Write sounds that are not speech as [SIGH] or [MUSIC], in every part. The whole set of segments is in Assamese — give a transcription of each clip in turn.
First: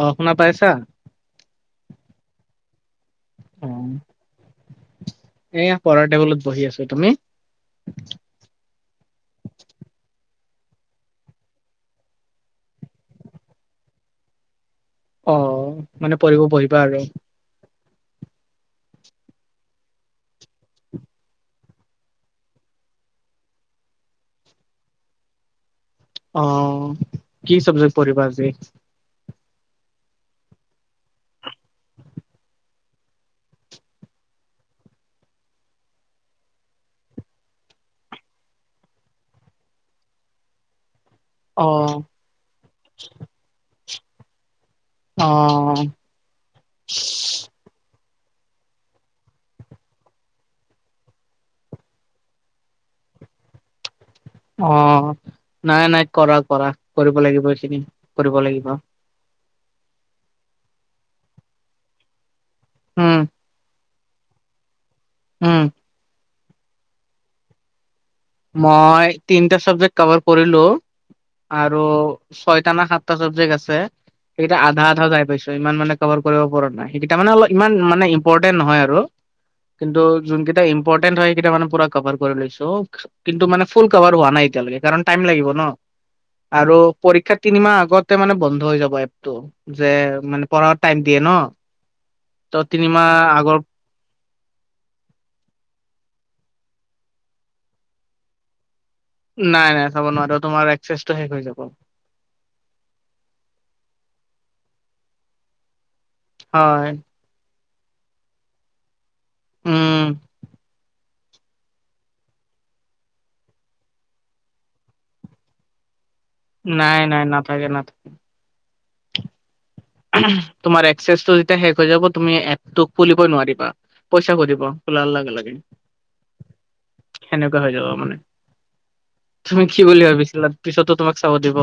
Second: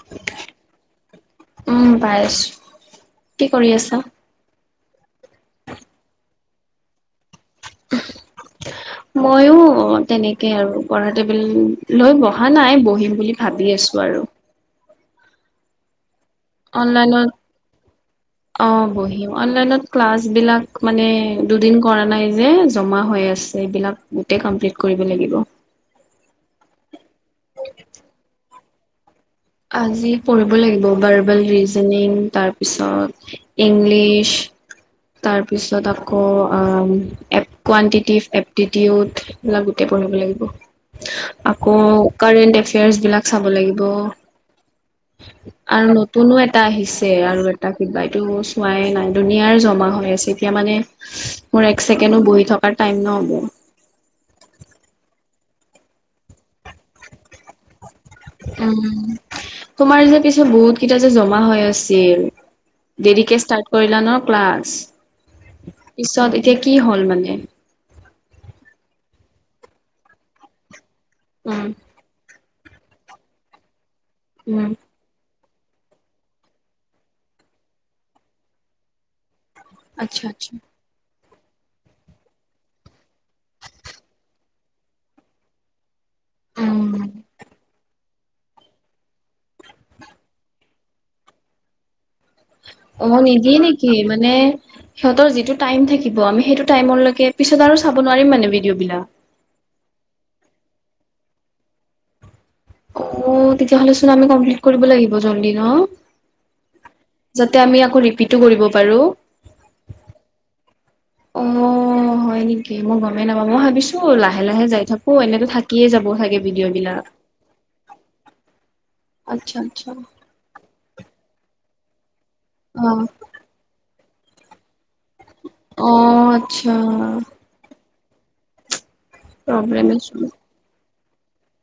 অ, শুনা পাইছা! উম, বাই কি অ কৰি আছা? এয়া, পঢ়াৰ টেবুলত বহি আছো, তুমি? ময়ো তেনেকে আৰু, পঢ়া টেবুল লৈ বহা নাই, বহিম বুলি ভাবি আছো আৰু। অঁ। মানে পঢ়িব প অনলাইনত [INAUDIBLE] অ, বহিম, অনলাইনত ক্লাছ বিলাক মানে দুদিন কৰা নাই যে, জমা হৈ আছে। এইবিলাক গোটেই কমপ্লিট কৰিব লাগিব। অ, কি চাব্জেক্ট পঢ়িবা আজি? আজি পঢ়িব লাগিব, বাৰ্বেল ৰিজনিং, তাৰ পিছত ইংলিছ তাৰপিছত আকৌ এ কোৱানটিটিভ, এপ্টিটিউড। সেইবিলাক গোটেই পঢ়িব লাগিব। [INAUDIBLE] আকৌ কাৰেণ্ট এফেয়াৰ্চবিলাক চাব লাগিব। অ আৰু নতুনো এটা আহিছে, আৰু এটা কিবা এইটো চোৱাই নাই, ডোনীয়াৰ জমা হৈ আছে, এতিয়া মানে মোৰ এক ছেকেনো বহি থকাৰ টাইম নহ'ব। অঁ নাই নাই কৰা কৰা কৰিব লাগিব এইকেদিন। উম' তোমাৰ যে পিছত বহুত কেইটা যে জমা হৈ আছিল- উম দেৰিকে ষ্টাৰ্ট কৰিলা ন ক্লাছ উম পিছত, এতিয়া কি হ'ল মানে- মই তিনিটা চাবজেক্ট কভাৰ কৰিলো উম, আৰু- ছয়টা না সাতটা চাবজেক্ট আছে সেইকেইটা উম, আধা আধা যাই পাইছো। ত ইমান মানে কভাৰ কৰিব পৰা নাই সেইকেইটা মানে অলপ ইমান মানে ইম্পৰ্টেন্ট নহয় আৰু। কিন্তু, আচ্ছা আচ্ছা। যোনকেইটা ইম্পৰ্টেন্ট হয় সেইকেইটা মানে পুৰা কভাৰ কৰি লৈছো। কিন্তু মানে ফুল কভাৰ হোৱা নাই এতিয়ালৈকে কাৰণ টাইম লাগিব ন। আৰু পৰীক্ষা তিনিমাহ আগত- তে মানে বন্ধ হৈ যাব এপটো, যে মানে পঢ়াও টাইম দিয়ে ন। ত তিনিমাহ অহ আগৰ নিদিয়ে নেকি মানে- সিহঁতৰ যিটো টাইম থাকিব আমি সেইটো টাইমলৈকে পিছত আৰু চাব নোৱাৰিম মানে ভিডিঅ'বিলা- নাই নাই চাব নোৱাৰো, তোমাৰ একেছটো শেষ হৈ যাব। অও তেতিয়াহ'লে চোন আমি কমপ্লিট কৰিব লাগিব জলদি ন। হয়। যাতে আমি আকৌ ৰিপিটো কৰিব পাৰোঁ। উম' অঁ' অঁ হয় নেকি, মই গমেই নাপাং মই ভাবিছো লাহে লাহে যাই থাকো এনেতো থাকিয়ে যাব চাগে- ভিডিঅ' নাই বিলাক। নাই নাথাকে নাথাক- আৎচ্ছা আৎচ্ছা। তোমাৰ এক্সেছটো যেতিয়া শেষ হৈ যাব তুমি এপ অ টো খুলিবই নোৱাৰিবা, পইচা খুজিব। খুলাৰ লগে লগে। অ আচ্ছা সেনেক- কা হৈ যাব মানে। তুমি কি প্ৰব্লেম বুলি আছে। ভাবিছিলা? পিছতো তোমাক চাব দিব।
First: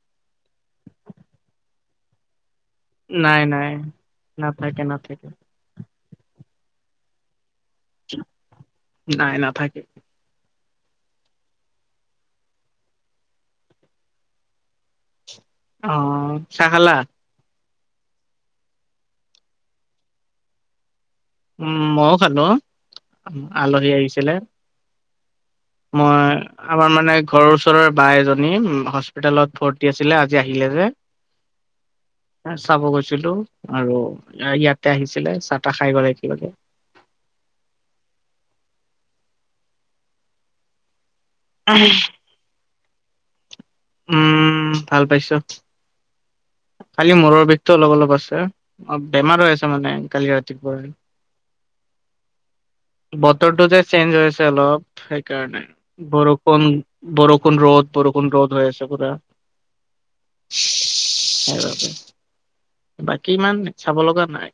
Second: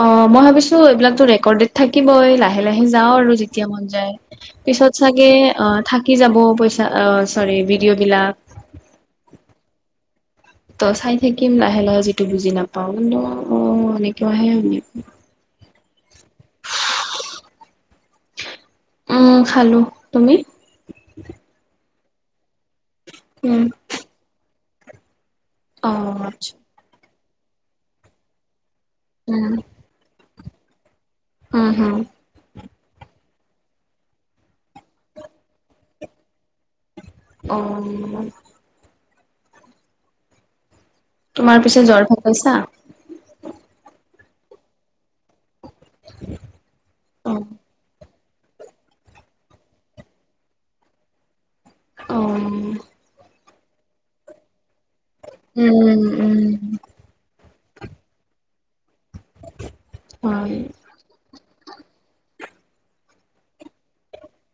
অঁ মই ভাবিছো, এইবিলাকো ৰেকৰ্ডড থাকিবই লা- লাহে লাহে যাওঁ আৰু নাই যেতিয়া নাই মন যায়, নাথাকে পিছত নাথাকে চাগে অ থাকি যাব পই- চা অ' চৰি ভিডিঅ' বিলাক। নাই নাথাকে। ত' চাই থাকিম লাহে লাহে যিটো বুজি নাপাওঁ ন এনেকেও আহে বুলি। অঁ' চাহ খালা? উম' খালো, তুমি? উম' মইও খালো, উম আলহী আহিছিলে। অ মই আচ্ছা আমাৰ মানে ঘৰৰ ওচৰৰ বা এজনী উম হস্পিতেলত ভৰ্ত- তি আছিলে আজি আহিলে যে। উম হুম' চাব গৈছিলো আৰু ইয়াতে আহিছিলে চাহ তাহ খাই গ'লে কিবাকে। অঁ উম'। তোমাৰ পিছে জ্বৰ ভাল পাইছা? উম' ভাল পাইছোঁ খালি অ মূৰৰ বিষটো অলপ অলপ আছে। অ' বেমাৰ হৈ আছে মানে কালি ৰাতিপুৱাৰ- অঁ' বতৰটো যে চেঞ্জ হৈছে অলপ সেইকাৰণে উম উম বৰষুণ- বৰষুণ ৰ'দ বৰষুণ ৰ'দ হৈ আছে পুৰা। হয় সেইবাবে। বাকী ইমান চাব লগা নাই।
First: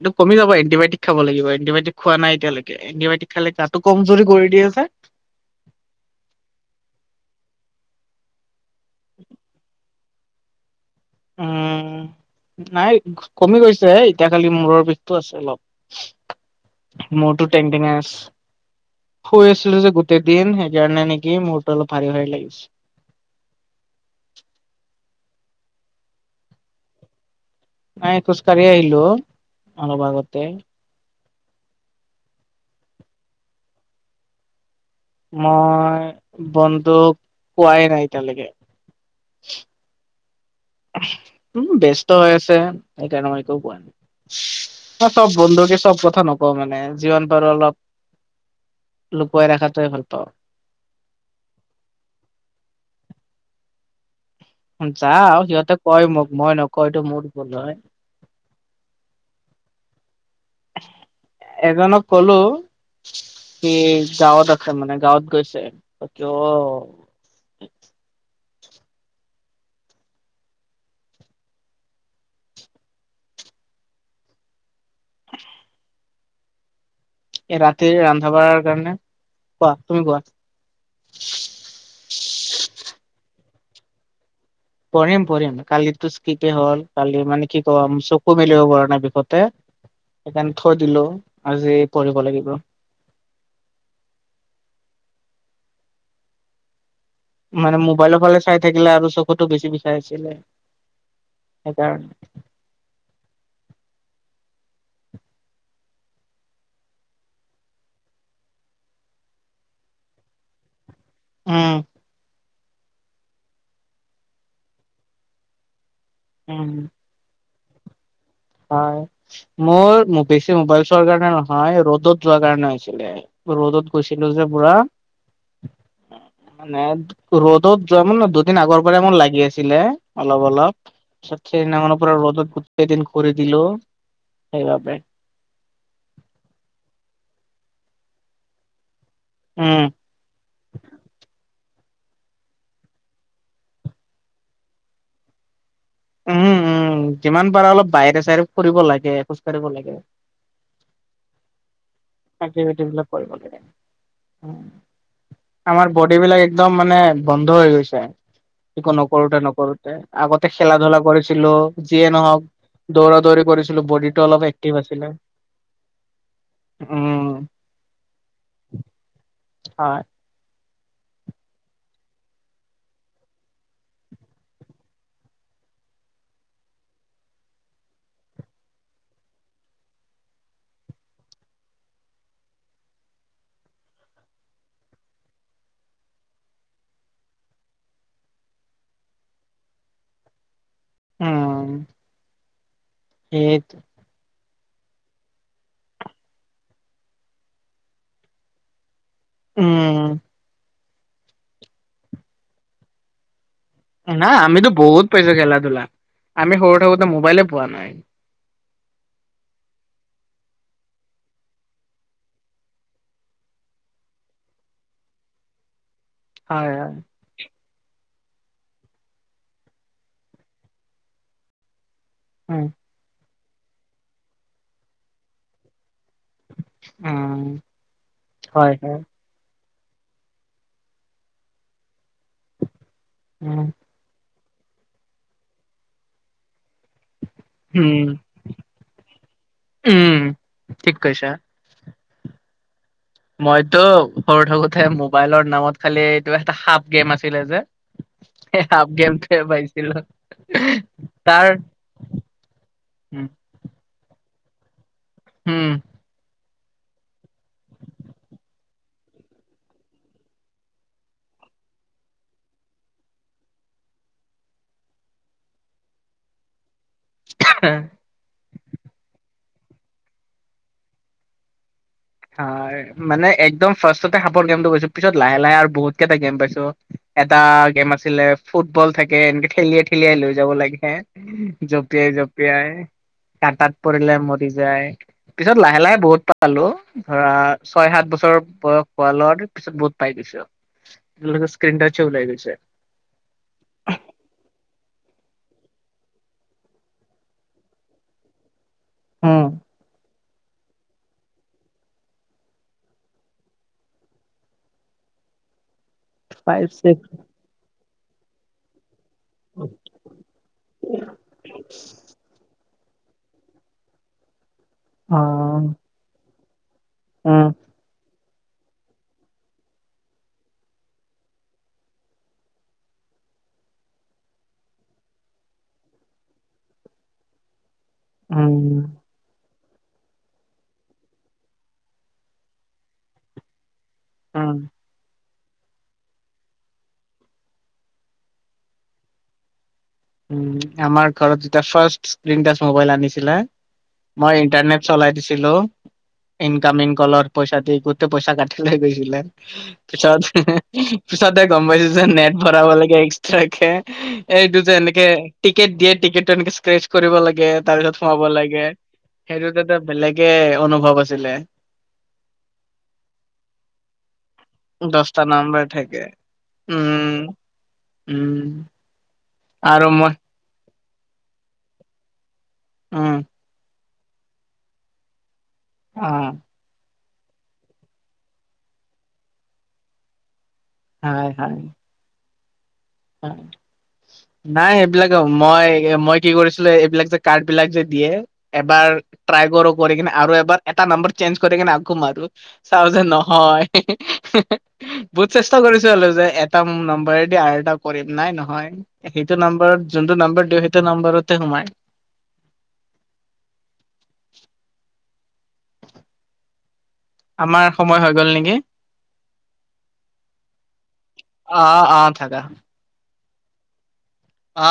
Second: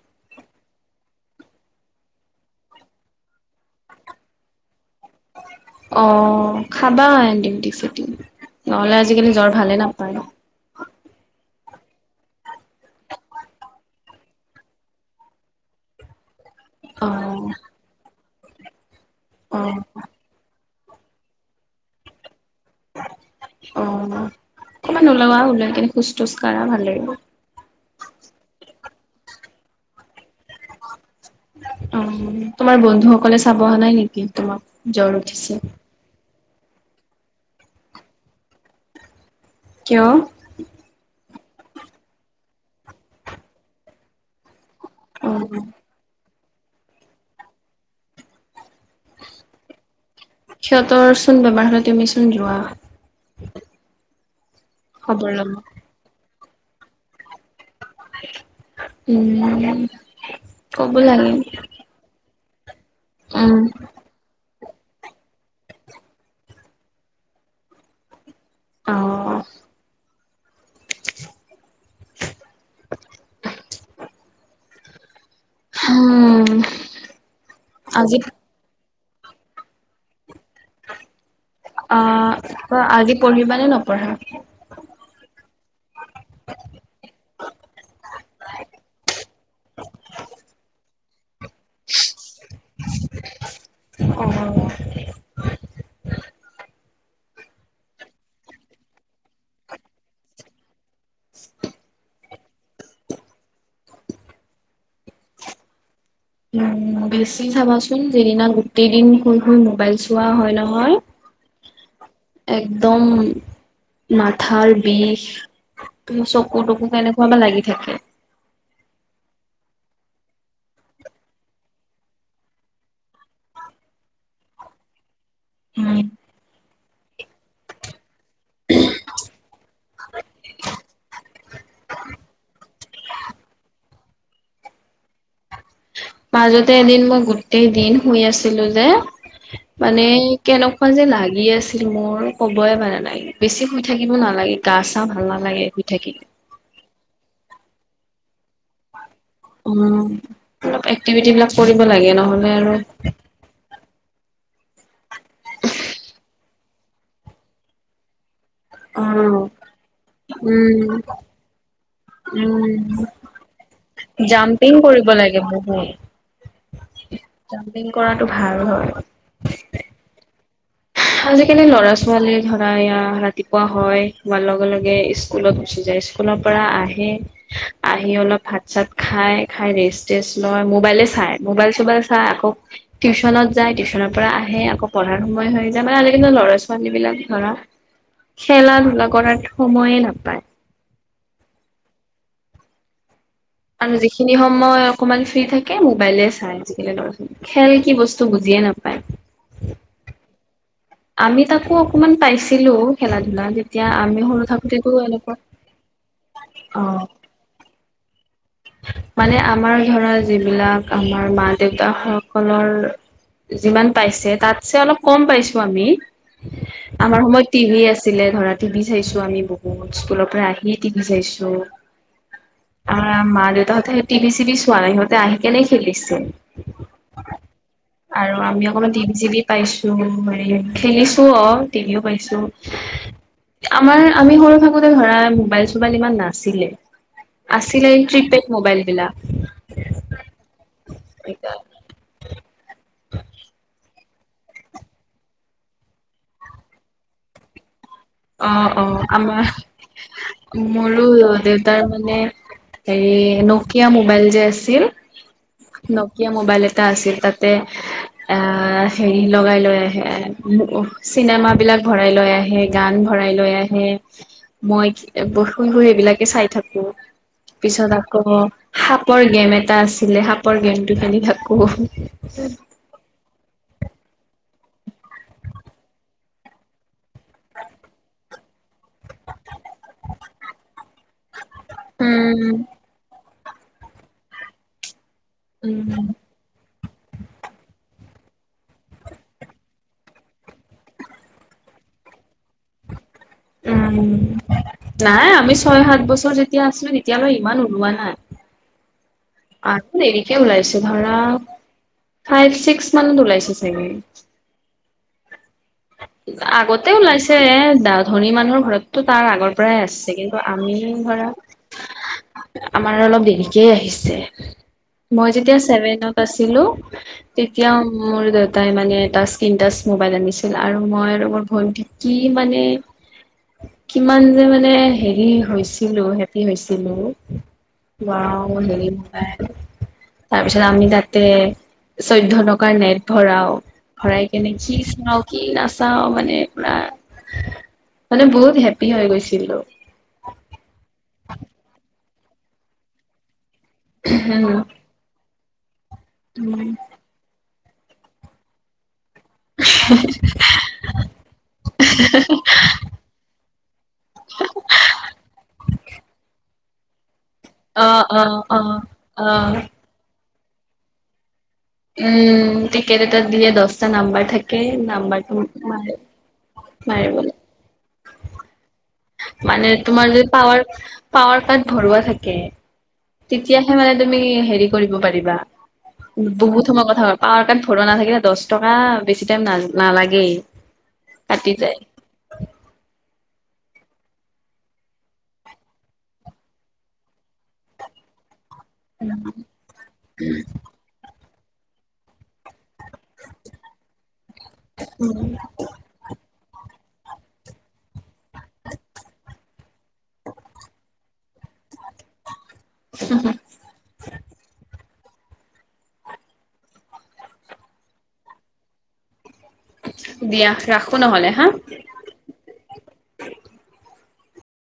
এইটো কমি যাব এণ্টিবায়টিক খাব লাগিব এণ্টিবায়টিক খোৱা নাই এতিয়া লৈকে এণ্টিবায়টিক খালে গাটো কম জুৰি কৰি দিয়ে যে অ খাবা এণ্টিবায়টিক চেন্টি নহলে আজিকালি জ্বৰ ভালে নাপায় ন উম নাই কমি গৈছে এতিয়া খালি মূৰৰ বিষটো আছে অলপ মোৰতো টেং টেঙাই আছে শুই অ আছিলোঁ যে গো গোটেই দিন সেইকাৰণে নেকি মোৰটো অলপ ভাৰী ভাৰী লাগিছে অ অকমান ওলোৱা ওলাই কিনে খোজ তোজ কাঢ়া ভাল লাগিব নাই খোজ কাঢ়িয়েই আহিলোঁ অ অলপ আগতে অ তোমাৰ বন্ধুসকলে চাব অহা নাই নেকি তোমাক জ্বৰ উঠিছে মই বন্ধুক কোৱাই নাই এতিয়ালৈকে কিয় উম ব্যস্ত হৈ আছে সেইকাৰণে মই একো কোৱা নাই সব অ বন্ধুকে সব কথা ন নকওঁ মানে জীৱন পাৰোঁ অলপ লুকুৱাই ৰখাতোৱে ভাল পাওঁ সিহঁতৰ চোন বেমাৰ হ'লে তুমি চোন যোৱা খবৰ যাওঁ ল'ব সিহঁতে কয় মোক মই নকও এইটো মোৰ ভূল হয় উম ক'ব লাগে এজনক ক'লো উম সি গাঁৱত আছে মানে গাঁৱত গৈছে তাকে অ অ হুম এৰাতি ৰন্ধা বঢ়াৰ কাৰণে কোৱা তুমি কোৱা অ আজি পঢ়িবানে নপঢ়া পঢ়িম পঢ়িম কালিতো স্কিপ এ হ'ল কালি মানে কি কম চকু মেলিব পৰা নাই বিষতে সেইকাৰণে থৈ দিলো আজি পঢ়িব লাগিব অ মানে মোবাইলৰ ফালে চাই থাকিলে আৰু চকুতো বেছি বিষাই ছিলে সেইকাৰণে উম বেছি চাবাচোন যিদিনা গোটেই দিন শুই শুই মোবাইল চোৱা হয় নহয় উম একদম মাথাৰ বিষ তুমি চকু উম টোকু কেনেক ক'বা লাগি থাকে হয় মোৰ বেছি মোবাইল চোৱাৰ কাৰণে নহয় ৰ'দত যোৱা কাৰণে হৈছিলে ৰ'দত গৈছিলোঁ যে পুৰা উম, মানে ৰ'দত যোৱামান দুদিন আগৰ পৰাই মোৰ লাগি আছিলে অলপ, অলপ [UNINTELLIGIBLE] সেইদিনাখনৰ পৰা ৰ'দত গোটেই দিন ঘূৰি দিলো সেইবাবে মাজতে এদিন মই গোটেইদিন শুই আছিলোঁ যে উম। মানে কেনেকুৱা যে লাগি আছিল মোৰ ক'বই পাৰা নাই! বেছি শুই থাকিব নালাগে! গা চা ভাল নালাগে শুই থাকি উম, উম যিমান পাৰা অলপ বাহিৰে চাহিৰে ফুৰিব লাগে! খোজ কাঢ়িব উম, লাগে। অলপ এক্টিভিটি বিলাক কৰিব লাগে ন এক্টিভিটি বিলাক কৰিব লাগে! অ' আমাৰ বডীবিলাক একদম মানে বন্ধ হৈ গৈছে! একো নকৰোঁতে অ', নকৰোঁতে, আগতে খেলা উম, ধূলা কৰিছিলোঁ, যিয়ে নহওক উম, দৌৰা দৌৰি কৰিছ বডীটো অলপ জাম্পিং এক্টিভ কৰিব আছিলে, লাগে বহুত। উম। জাম্পিং কৰাটো ভাল হয়। হয়। আজিকালি ল'ৰা ছোৱালী ধৰা, এইয়া ৰাতিপুৱা হয়, হোৱাৰ লগে, লগে ইচ কুলত গুচি যায়, স্কুলৰ পৰা আহে আহি অলপ ভাত চাত খায়, খাই ৰেষ্ট তেষ্ট লয়, মোবাইলেই চাই, মোবাইল চোবাইল চাই আকৌ টিউচনত যায়, টিউচনৰ পৰা আহে, আকৌ পঢ়াৰ সময় হৈ যেনেকা আজি কালি ল'ৰা ছোৱালীবিলাক ধৰা, খেলা ধূলা কৰাত সময়েই নাপায়। উম। সেই আৰু যিখিনি সময় অকমান ফ্ৰী থাকে, মোবাইলেই চাই আজিকালি লৰা ছোৱালী। খেল কি বস্তু বুজিয়েই নাপায়। উম। আমি তাকো অকমান পাইছিলোঁ, খেলা ধূলা যেতিয়া আমি না, সৰু আমিতো থাকোতেতো বহুত এনেকুৱা পাইছোঁ খেলা ধূলা, আমি সৰু অ থাকোতে মোবাইলেই পোৱা নাই। মানে আমাৰ ধৰা, যিবিলাক আমাৰ মা দেউতা সকলৰ যিমান পাইছে, তাতছে অলপ কম পাইছোঁ আমি, হয় হয় আমাৰ সময়ত টিভি আছিলে ধৰা, টিভি চাইছোঁ আমি বহুত, স্কুলৰ পৰা আহিয়েই টিভি চাইছোঁ। উম। আমাৰ মা দেউতাহঁতে টিভি চিভি চোৱা নাই, সিহঁতে আহি কেনে খেলিছে। উম আৰু আমি হয় অকমান হয় টিভি চিভি পাইছোঁ মানে খেলিছোঁ অ', টিভিও পাইছোঁ। উম। আমাৰ, আমি সৰু থাকোঁতে ধৰা মোবাইল চোবাইল ইমান নাছিলেই, আছিলে এই উম প্ৰি পেইড উম, ঠিক কৈছা। মইতো সৰু থাকোঁতে মোবাইলৰ নামত খালী, এইটো এটা সাপ গেম আছিলে যে। অ সেই অ সাপ গেমটোহে আমাৰ পাইছিলোঁ। মোৰো দেউতাৰ মানে হেৰি নকিয়া মোবাইল যে আছিল, উম নকিয়া মোবাইল এটা আছিল তাত। তে, আ হেৰি লগাই লৈ আহে, চিনেমাবিলাক ভৰাই লৈ আহে। গান ভৰাই লৈ আহে, মই শুই, শুই সেইবিলাকে চাই থাকোঁ। পিছত আকৌ, সাপৰ গেম এটা আছিলে, সাপৰ গেমটো খেলি থাকোঁ। হয়, মানে একদম ফাৰ্ষ্টতে সাপৰ গেমটো পাইছোঁ, পিছত লাহে, লাহে আৰু বহুত কেইটা গেম পাইছোঁ। এটা গেম আছিলে ফুটবল থাকে, এনেকে ঠেলিয়াই ঠেলিয়াই লৈ যাব লাগে, জঁপিয়াই, উম জঁপিয়াই। কাটাত পৰিলে মৰি যায়, পিছত লাহে, লাহে উম বহুত পালোঁ। ধৰা, ছয় সাত বছৰ বয়স হোৱা লগত, পিছত বহুত পাই গৈছোঁ। [UNINTELLIGIBLE] স্ক্ৰীণ টাচ্চে ওলাই গৈছে। উম, নাই, আমি ছয় সাত বছৰ যেতিয়া আছিলোঁ, তেতিয়ালৈ ইমান ওলোৱা নাই। হম। [UNINTELLIGIBLE] দেৰিকে ওলাইছে, ধৰা ফাইভ ছিক্স মানত ওলাইছে চাগে। ফাইভ আগতে ছিক্স ওলাইছে, ধনী মানুহৰ ঘৰততো তাৰ আগৰ পৰাই আছে। ত' আমি ধৰা, আমাৰ অলপ দেৰিকেই আহিছে। অ মই যেতিয়া ছেভেনত পাছিলোঁ উম উম। তেতিয়া মোৰ দেউতাই মানে এটা স্কিন টাইচ মবাইল আনিছ [UNINTELLIGIBLE] আৰু মই আৰু মোৰ ভণ্টি কি মানে কিমান যে মানে হেৰি হৈছিলোঁ হেপী হৈছিলোঁ। ৱাও উম হেৰি তাৰপিছত আমি তাতে চৈধ্য টকাৰ নেট ভৰাও। ভৰাই কেনে কি চুনাও। কি নাচাও মানে পোৰা, মানে বহুত হেপী হৈ গৈছিলোঁ। উম, আমাৰ ঘৰত যেতিয়া ফাৰ্ষ্টচ স্ক্ৰীন টাইছ ম'বাইল আনিছিলে, মই ইন্টাৰনেট চলাই দিছিলোঁ, ইনকামিং কলত পইচা দি গোটেই পইচা কাটি লৈ গৈছিলে। পিছত পিছতে গম পাইছোঁ যে নেট ভৰাব লাগে এক্স ট্ৰাকে এইটো যে এনেকে টি টিকেট দিয়ে টিকেটটো এনেকে স্ক্ৰেচ কৰিব লাগে, অ তাৰপিছত অ সোমাব অ লাগে, অ সেইটো [UNINTELLIGIBLE] বেলেগে অনুভৱ আছিলে। উম, টিকেট এটা দিয়ে দচটা নাম্বাৰ থাক দছটা নম্বৰ থাকে উম, মাৰিবলে উম। মানে আৰু তোমাৰ মই যদি পাৱাৰ পাৱাৰ কাট ভৰোৱা থাকে। উম। তেতিয়াহে মানে তুমি হেৰি কৰিব পাৰিবা, অ বহুত সময় কথা পাৱাৰ কাৰ্ড ভৰা নাথাকিলে দচ টকা বেছি টাইম নাজ নালাগে। হয় হয়। হয়। নাই এইবিলাক মই মই কি কৰিছিলোঁ এইবিলাক যে কাৰ্ড বিলাক যে দিয়ে। এবাৰ ট্ৰাই কৰো কৰি কিনে আৰু এবাৰ এটা নাম্বাৰ চেঞ্জ কৰি কিনে আকো মাৰো, চাও যে নহয়। বহুত চেষ্টা কৰিছো হ'লো যে এটা উম, নাম্বাৰে দে আৰু এটা কৰিম নাই নহয়, সেইটো নাম্বাৰত যোনটো নাম্বাৰ দিওঁ সেইটো নাম্বাৰতে সোমাই। [INAUDIBLE] আমাৰ সময় হৈ গ'ল নেকি? দিয়া ৰাখো নহ'লে হা অ', অ', থাকা। অ'।